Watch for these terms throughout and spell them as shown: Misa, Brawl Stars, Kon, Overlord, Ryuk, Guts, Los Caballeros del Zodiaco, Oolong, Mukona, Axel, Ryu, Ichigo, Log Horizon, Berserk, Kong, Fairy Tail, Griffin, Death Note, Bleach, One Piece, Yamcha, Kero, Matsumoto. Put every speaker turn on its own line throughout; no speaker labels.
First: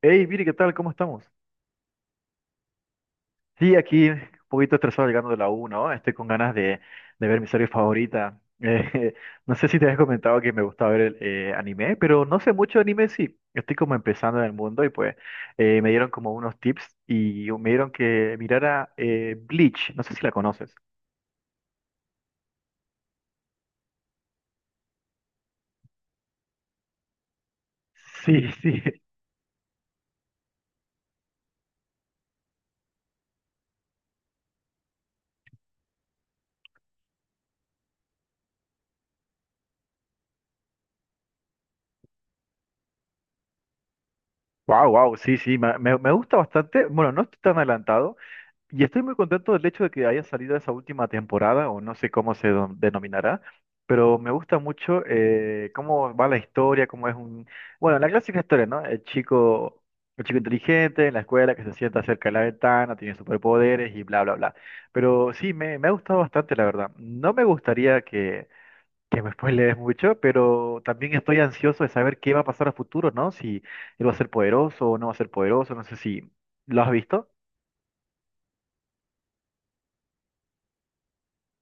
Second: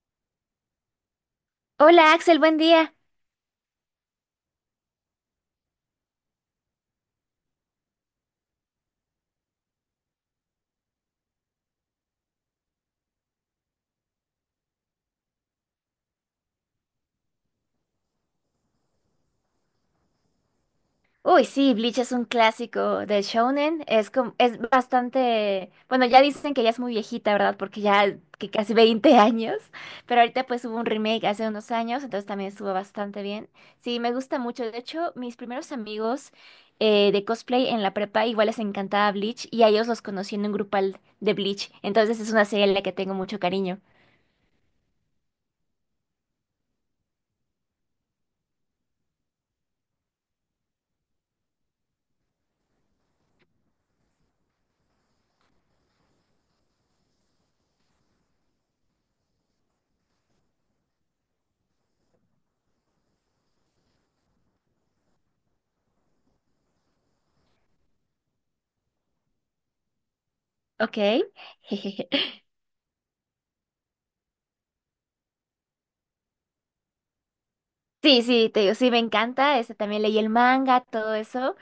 Hey, Viri, ¿qué tal? ¿Cómo estamos?
Hola Axel, buen día.
Sí, aquí un poquito estresado llegando de la U, ¿no? Estoy con ganas de ver mi serie favorita. No sé si te habías comentado que me gusta ver el, anime, pero no sé mucho de anime, sí. Estoy como empezando en el mundo y pues me dieron como unos tips y me dieron que mirara Bleach. No sé si la conoces.
Uy, sí, Bleach es un clásico de shounen, es como, es bastante, bueno, ya dicen que ya es muy viejita, ¿verdad? Porque ya
Sí,
que casi
sí.
20 años, pero ahorita pues hubo un remake hace unos años, entonces también estuvo bastante bien. Sí, me gusta mucho. De hecho, mis primeros amigos de cosplay en la prepa igual les encantaba Bleach y a ellos los conocí en un grupal de Bleach, entonces es una serie a la que tengo mucho cariño.
Wow, wow, sí, sí, me gusta bastante. Bueno, no estoy tan adelantado, y estoy muy contento del hecho de que haya salido esa última temporada, o no sé cómo se denominará, pero me gusta mucho cómo va la historia, cómo es un... Bueno, la clásica historia, ¿no? El chico inteligente en la escuela que se sienta cerca de la ventana, tiene superpoderes y bla, bla, bla. Pero sí, me ha gustado bastante, la verdad. No me gustaría que me spoilees mucho, pero
Ok.
también estoy ansioso de saber qué va a pasar a futuro, ¿no? Si él va a ser poderoso o no va a ser poderoso, no sé si... ¿Lo has visto?
Sí, sí, te digo, sí, me encanta. Este, también leí el manga, todo eso.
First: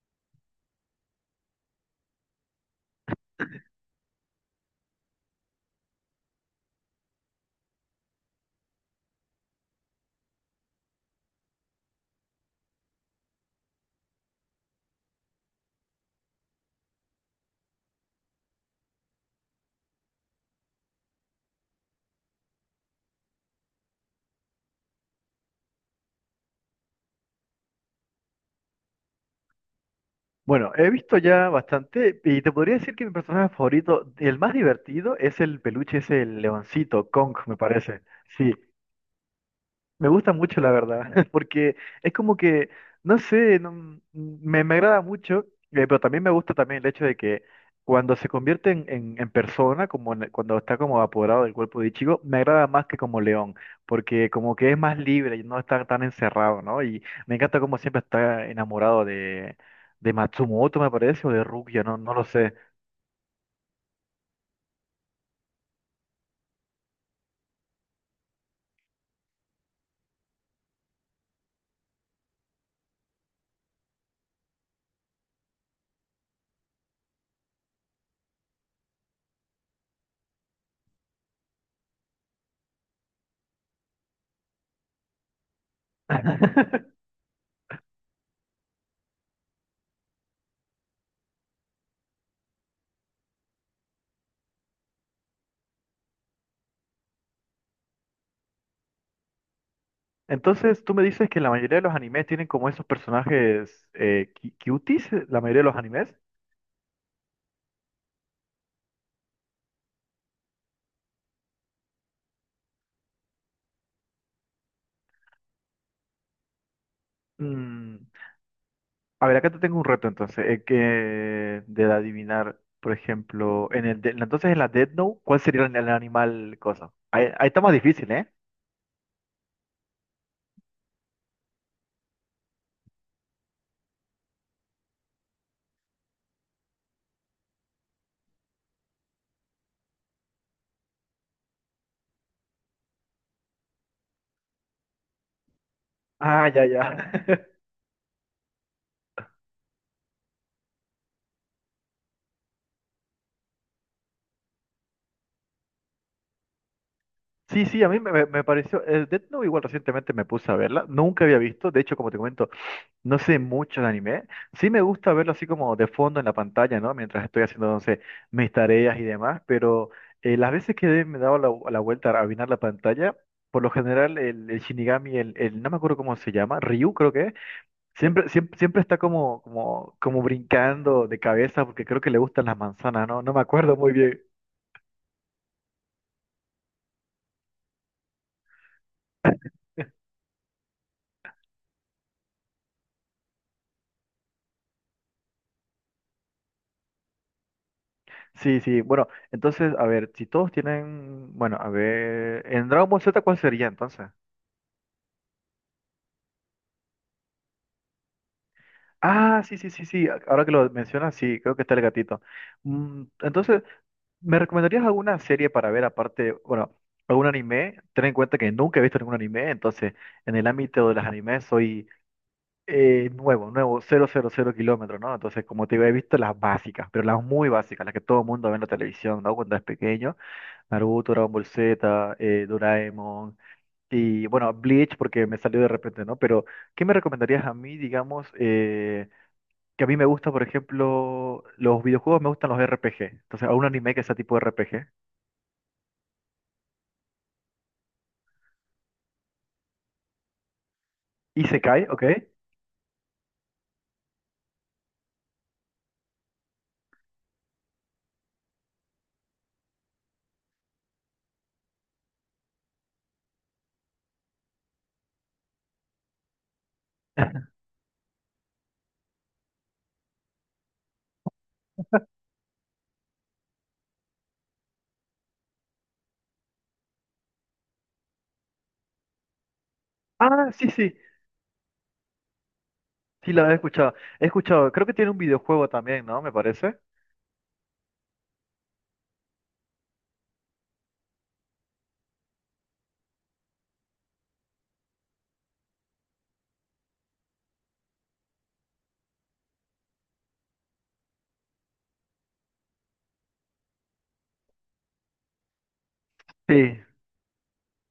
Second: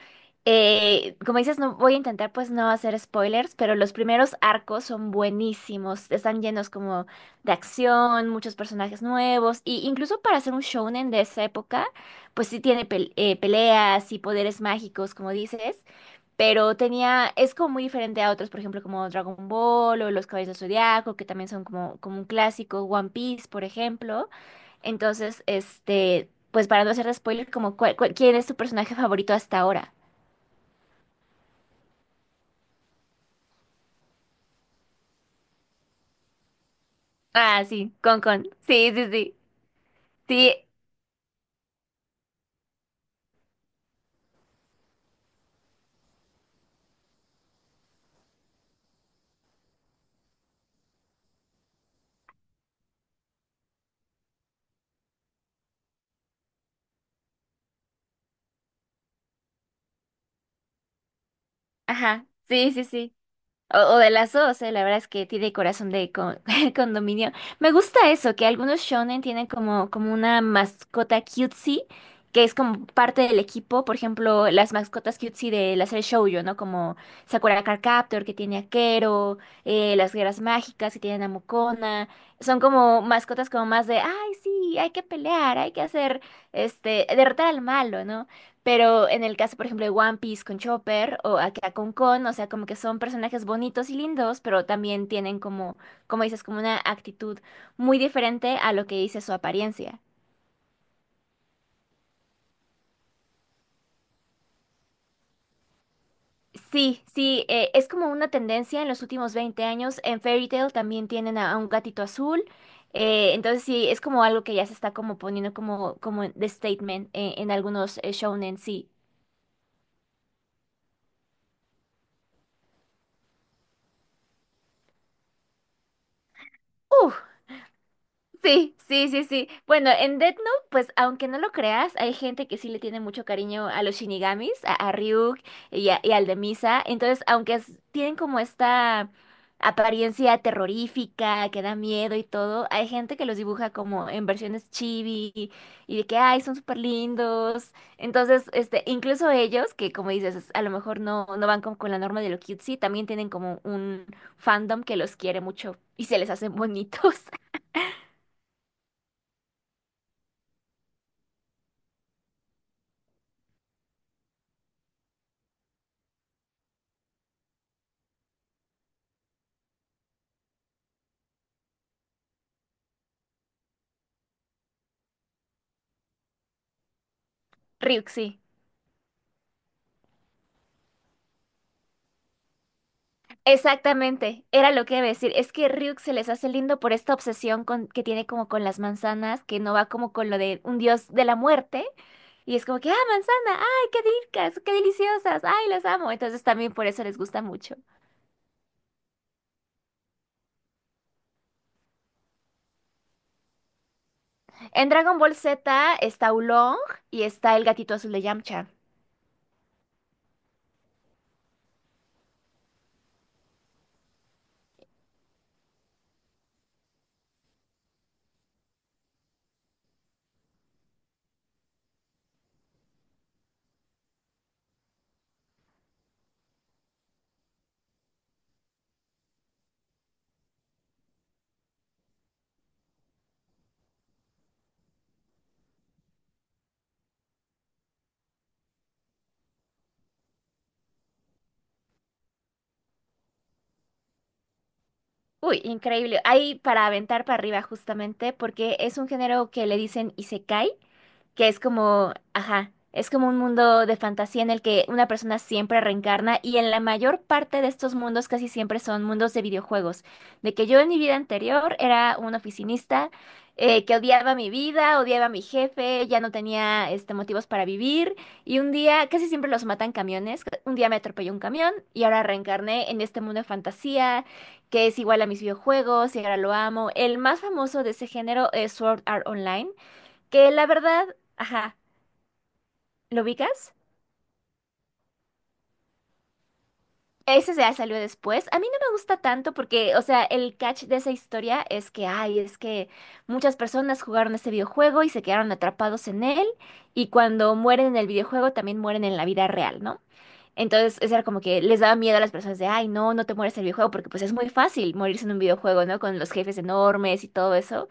Como dices, no voy a intentar pues no hacer spoilers, pero los primeros arcos son buenísimos. Están llenos como de acción, muchos personajes nuevos. Y incluso para hacer un shounen de esa época, pues sí tiene peleas y poderes mágicos, como dices, pero tenía, es como muy diferente a otros, por ejemplo, como Dragon Ball o Los Caballeros del Zodiaco, que también son como, como un clásico, One Piece, por ejemplo. Entonces, este, pues para no hacer spoiler, como ¿quién es tu personaje favorito hasta ahora?
Bueno, he visto ya bastante y te podría decir que mi personaje favorito, el más divertido, es el peluche, es el leoncito, Kong, me
Ah, sí,
parece.
Con Con.
Sí,
Sí, sí, sí.
me gusta
Sí,
mucho, la verdad, porque es como que, no sé, me agrada mucho, pero también me gusta también el hecho de que cuando se convierte en, en persona, como cuando está como apoderado del cuerpo de Ichigo, me agrada más que como león, porque como que es más libre y no está tan encerrado, ¿no? Y me encanta como siempre está enamorado de Matsumoto, me parece, o de Rukia, no, no lo
ajá.
sé.
Sí, sí, sí. O de las dos, la verdad es que tiene corazón de condominio. Me gusta eso, que algunos shonen tienen como, como una mascota cutesy, que es como parte del equipo. Por ejemplo, las mascotas cutesy de la serie Shoujo, ¿no? Como Sakura Card Captor, que tiene a Kero, las guerras mágicas, que tienen a Mukona. Son como mascotas como más de, ay, sí, hay que pelear, hay que hacer, este, derrotar al malo, ¿no? Pero en el caso, por ejemplo, de One Piece con Chopper o acá con Kon, o sea, como que son personajes bonitos y lindos, pero también tienen como, como dices, como una actitud muy diferente a lo que dice su apariencia.
Entonces, tú me dices que la mayoría de los animes tienen como esos personajes cuties, la mayoría de los animes.
Sí, sí, es como una tendencia en los últimos 20 años. En Fairy Tail también tienen a un gatito azul. Entonces sí, es como algo que ya se está como poniendo como, como de statement en
Mm,
algunos shounen, sí.
a ver, acá te tengo un reto entonces, que de adivinar, por ejemplo, en el entonces en la Death Note, ¿cuál sería el animal cosa? Ahí, ahí está más difícil, ¿eh?
Sí, sí, sí, sí. Bueno, en Death Note, pues aunque no lo creas, hay gente que sí le tiene mucho cariño a los Shinigamis, a Ryuk y, y al de Misa. Entonces, tienen como esta apariencia terrorífica, que da miedo y todo, hay gente que los dibuja como en versiones chibi y de que, ay,
Ah,
son
ya,
súper
ya.
lindos. Entonces, este, incluso ellos, que como dices, a lo mejor no, no van como con la norma de lo cutesy, también tienen como un fandom que los quiere mucho y se les hacen bonitos.
Sí, sí, a mí me pareció, el Death Note igual recientemente me puse a verla, nunca había visto, de hecho, como te comento, no sé mucho de anime. Sí me gusta verlo así como de fondo en la pantalla, ¿no? Mientras estoy haciendo, no sé, mis tareas y demás, pero las veces que me he dado la, la vuelta a mirar la pantalla, por lo general el Shinigami, el, no me acuerdo cómo se llama, Ryu creo que es,
Ryuk,
siempre,
sí.
siempre, siempre está como, como, como brincando de cabeza porque creo que le gustan las manzanas, ¿no? No me acuerdo muy bien.
Exactamente, era lo que iba a decir. Es que Ryuk se les hace lindo por esta obsesión con, que tiene como con las manzanas, que no va como con lo de un dios de la muerte. Y es como que, ah, manzana, ay, qué ricas, qué deliciosas, ay, las amo. Entonces también por eso les gusta mucho.
Sí, sí, bueno, entonces, a ver, si todos tienen, bueno, a ver, en Dragon Ball Z, ¿cuál sería entonces?
En Dragon Ball Z está Oolong y está el gatito azul de Yamcha.
Ah, sí, sí, sí, sí. Ahora que lo mencionas, sí, creo que está el gatito. Mm, entonces, ¿me recomendarías alguna serie para ver aparte, bueno, algún anime? Ten en cuenta que nunca he visto ningún anime, entonces en el ámbito de los animes soy nuevo, nuevo, cero cero cero kilómetros, ¿no? Entonces, como te digo, he visto las básicas, pero las muy básicas, las que todo el mundo ve en la televisión, ¿no? Cuando es pequeño. Naruto, Dragon Ball Z, Doraemon. Y bueno, Bleach porque me salió de repente, ¿no? Pero, ¿qué me recomendarías a mí, digamos? Que a mí me gusta, por ejemplo, los videojuegos, me gustan los RPG. Entonces, a un anime que sea tipo RPG.
Uy, increíble. Hay para aventar para arriba justamente porque es un género que le dicen isekai,
Y
que es
se cae, ¿ok?
como, ajá, es como un mundo de fantasía en el que una persona siempre reencarna y en la mayor parte de estos mundos casi siempre son mundos de videojuegos. De que yo en mi vida anterior era un oficinista que odiaba mi vida, odiaba a mi jefe, ya no tenía este, motivos para vivir y un día casi siempre los matan camiones. Un día me atropelló un camión y ahora reencarné en este mundo de fantasía que es igual a mis videojuegos y ahora lo amo. El más famoso de ese género es Sword Art Online, que
Ah,
la
sí, sí.
verdad, ajá, ¿lo
Sí, la he
ubicas?
escuchado. He escuchado. Creo que tiene un videojuego también, ¿no? Me parece.
Ese ya salió después. A mí no me gusta tanto porque, o sea, el catch de esa historia es que, ay, es que muchas personas jugaron ese videojuego y se quedaron atrapados en él y cuando mueren en el videojuego también mueren en la vida real, ¿no? Entonces, eso era como que les daba miedo a las personas de, ay, no, no te mueres en el videojuego, porque pues es muy fácil morirse en un videojuego, ¿no? Con los jefes
Sí.
enormes y todo eso.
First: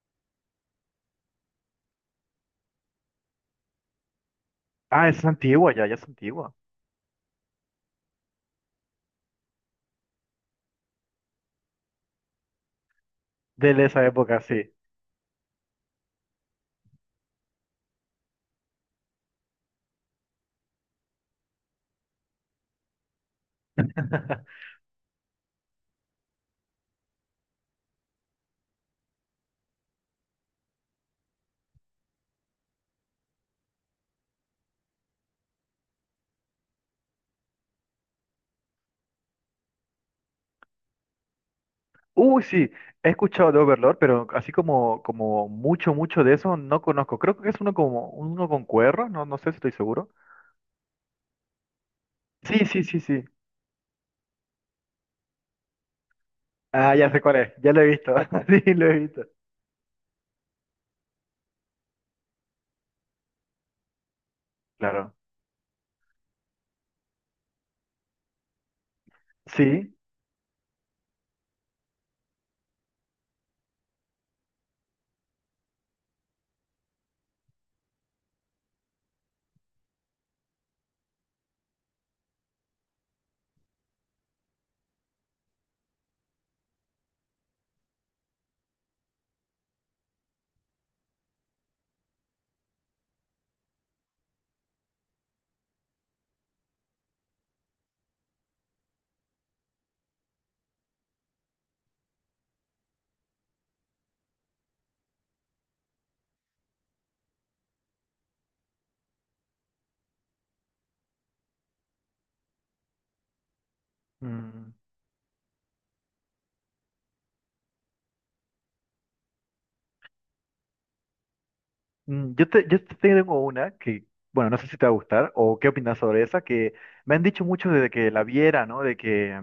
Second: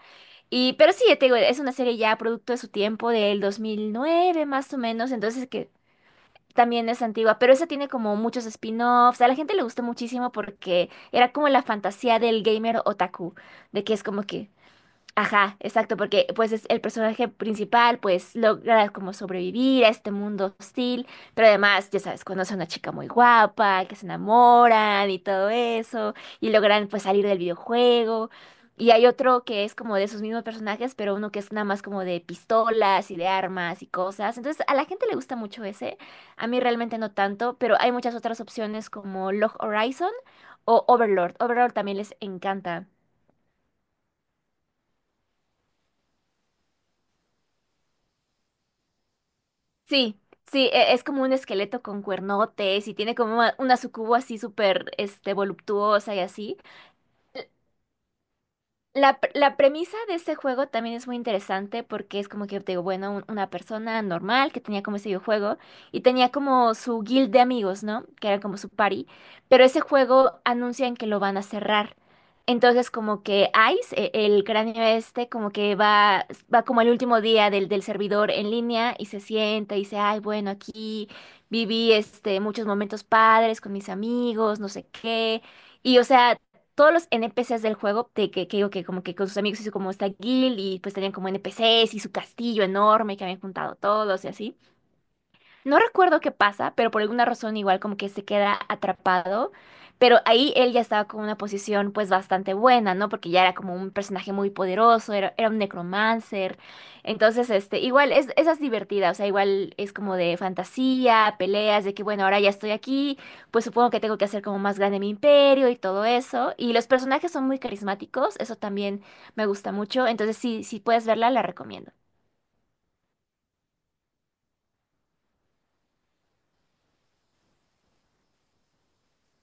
Y, pero sí, te digo, es una serie ya producto de su tiempo, del 2009 más o
Ah,
menos,
es
entonces que
antigua ya, ya es antigua.
también es antigua, pero esa tiene como muchos spin-offs, a la gente le gustó muchísimo porque era como la fantasía del gamer otaku, de
De
que
esa
es como
época,
que,
sí.
ajá, exacto, porque pues es el personaje principal, pues logra como sobrevivir a este mundo hostil, pero además, ya sabes, conoce a una chica muy guapa, que se enamoran y todo eso, y logran pues salir del videojuego. Y hay otro que es como de esos mismos personajes, pero uno que es nada más como de pistolas y de armas y cosas. Entonces, a la gente le gusta mucho ese, a mí realmente no tanto, pero hay muchas otras opciones como Log Horizon o Overlord. Overlord también les
Uy, sí,
encanta.
he escuchado de Overlord, pero así como, como mucho, mucho de eso no conozco. Creo que es uno como uno con cuernos, no, no sé si estoy seguro.
Sí, sí, es como un esqueleto con
Sí, sí,
cuernotes y
sí,
tiene
sí.
como una sucubo así súper, este, voluptuosa y así.
Ah, ya sé cuál es, ya lo he visto. Sí, lo he
La,
visto.
la premisa de ese juego también es muy interesante porque es como que, te digo, bueno, una persona normal que tenía como ese
Claro.
videojuego y tenía como su guild de amigos, ¿no? Que era como su party, pero ese
Sí.
juego anuncian que lo van a cerrar. Entonces como que Ice, el cráneo este, como que va, va como el último día del, del servidor en línea y se sienta y dice, ay, bueno, aquí viví este, muchos momentos padres con mis amigos, no sé qué. Y, o sea, todos los NPCs del juego, de que digo que como que con sus amigos hizo como esta guild y pues tenían como NPCs y su castillo enorme que habían juntado todos y así. No recuerdo qué pasa, pero por alguna razón igual como que se queda atrapado. Pero ahí él ya estaba con una posición pues bastante buena, ¿no? Porque ya era como un personaje muy poderoso, era, era un necromancer. Entonces, este, igual es, esa es divertida, o sea, igual es como de fantasía, peleas, de que bueno, ahora ya estoy aquí, pues supongo que tengo que hacer como
Mm,
más grande mi imperio y todo eso. Y los personajes son muy carismáticos, eso también me gusta mucho. Entonces, sí, si puedes verla, la recomiendo.
mm, yo te tengo una que, bueno, no sé si te va a gustar o qué opinas sobre esa, que me han dicho mucho desde que la viera, ¿no?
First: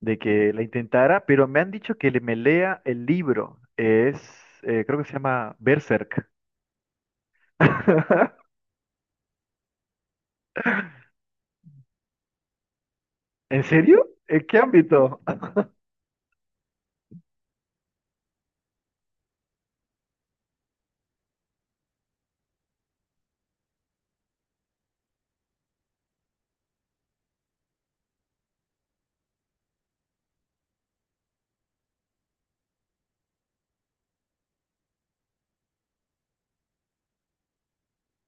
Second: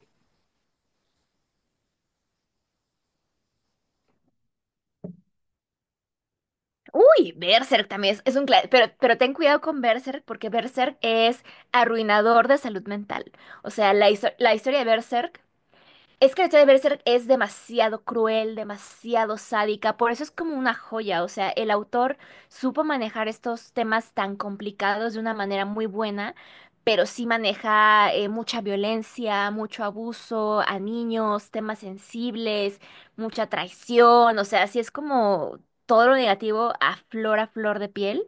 De que la intentara, pero me han dicho que me lea el libro. Es, creo que se llama Berserk.
Uy, Berserk también es un clásico, pero ten cuidado con Berserk porque Berserk es arruinador de salud mental.
¿En
O sea,
serio?
la,
¿En
la
qué
historia de
ámbito?
Berserk es que la historia de Berserk es demasiado cruel, demasiado sádica, por eso es como una joya, o sea, el autor supo manejar estos temas tan complicados de una manera muy buena, pero sí maneja mucha violencia, mucho abuso a niños, temas sensibles, mucha traición, o sea, sí es como todo lo negativo a flor de piel.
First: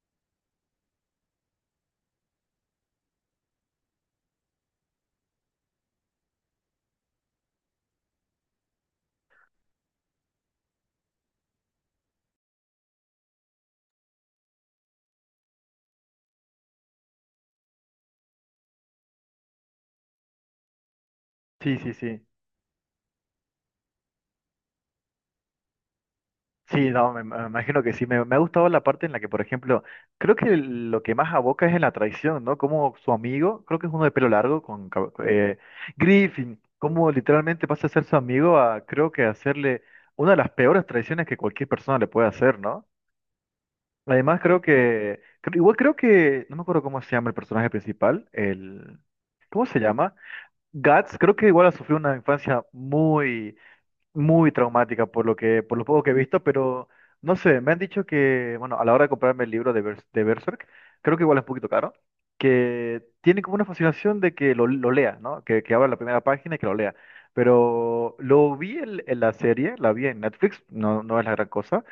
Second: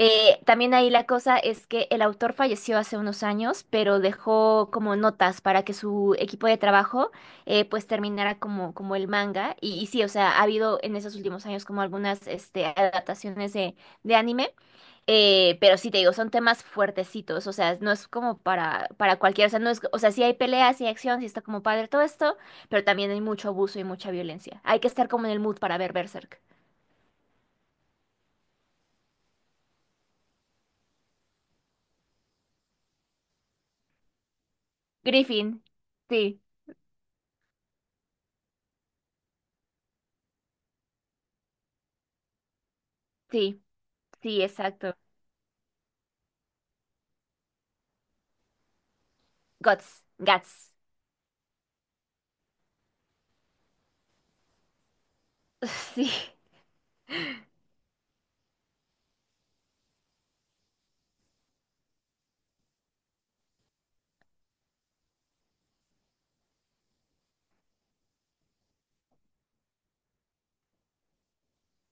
También ahí la cosa es que el autor falleció hace unos años, pero dejó como notas para que su equipo de trabajo pues terminara como, como el manga. Y sí, o sea, ha habido en esos últimos años como algunas este, adaptaciones de anime, pero sí te digo, son temas fuertecitos, o sea, no es como para cualquiera, o sea, no es, o sea, sí hay peleas, sí hay acción, sí está como
Sí,
padre
sí,
todo
sí.
esto, pero también hay mucho abuso y mucha violencia. Hay que estar como en el mood para ver Berserk.
Sí, no, me imagino que sí. Me ha gustado la parte en la que, por ejemplo, creo que lo que más aboca es en la traición, ¿no? Como su amigo, creo que es uno de pelo largo, con
Griffin, sí,
Griffin, como literalmente pasa a ser su amigo a, creo que hacerle una de las peores traiciones que cualquier persona le puede hacer, ¿no?
sí,
Además,
sí,
creo
exacto.
que, igual creo que, no me acuerdo cómo se llama el personaje principal, el, ¿cómo se
Guts,
llama?
Guts.
Guts, creo que igual ha sufrido una infancia muy muy traumática por lo que, por lo poco que
Sí.
he visto, pero no sé, me han dicho que, bueno, a la hora de comprarme el libro de, de Berserk, creo que igual es un poquito caro, que tiene como una fascinación de que lo lea, ¿no? Que abra la primera página y que lo lea. Pero lo vi en la serie, la vi en Netflix, no, no es la gran cosa,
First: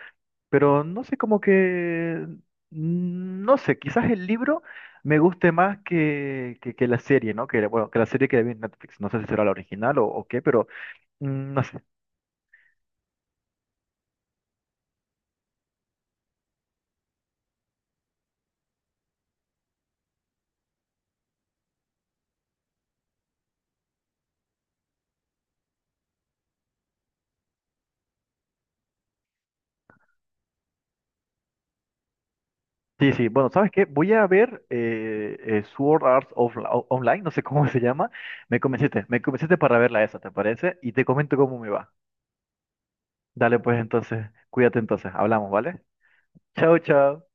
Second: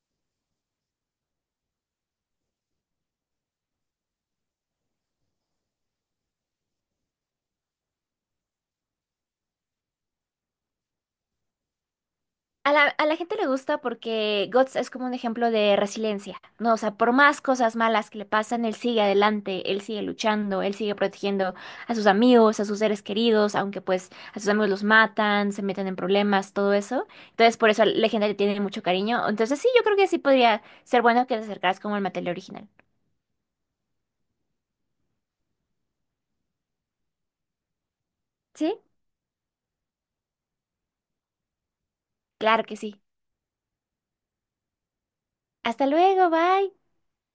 pero no sé, como que, mm, no sé, quizás el libro me guste más que la serie, ¿no? Que, bueno, que la serie que vi en Netflix, no sé si será la original o qué, pero... Mm, no sé,
A la gente le gusta porque Guts es como un ejemplo de resiliencia, ¿no? O sea, por más cosas malas que le pasan, él sigue adelante, él sigue luchando, él sigue protegiendo a sus amigos, a sus seres queridos, aunque pues a sus amigos los matan, se meten en problemas, todo eso. Entonces, por eso la gente le tiene mucho cariño. Entonces, sí, yo creo que sí podría ser bueno que te acercaras como el material original.
sí, sí, bueno, ¿sabes qué? Voy a ver Sword Art Online, no sé cómo se llama.
¿Sí?
Me convenciste para verla esa, ¿te parece? Y te comento cómo me va.
Claro que sí.
Dale, pues entonces, cuídate entonces, hablamos, ¿vale?
Hasta luego, bye.
Chao, chao.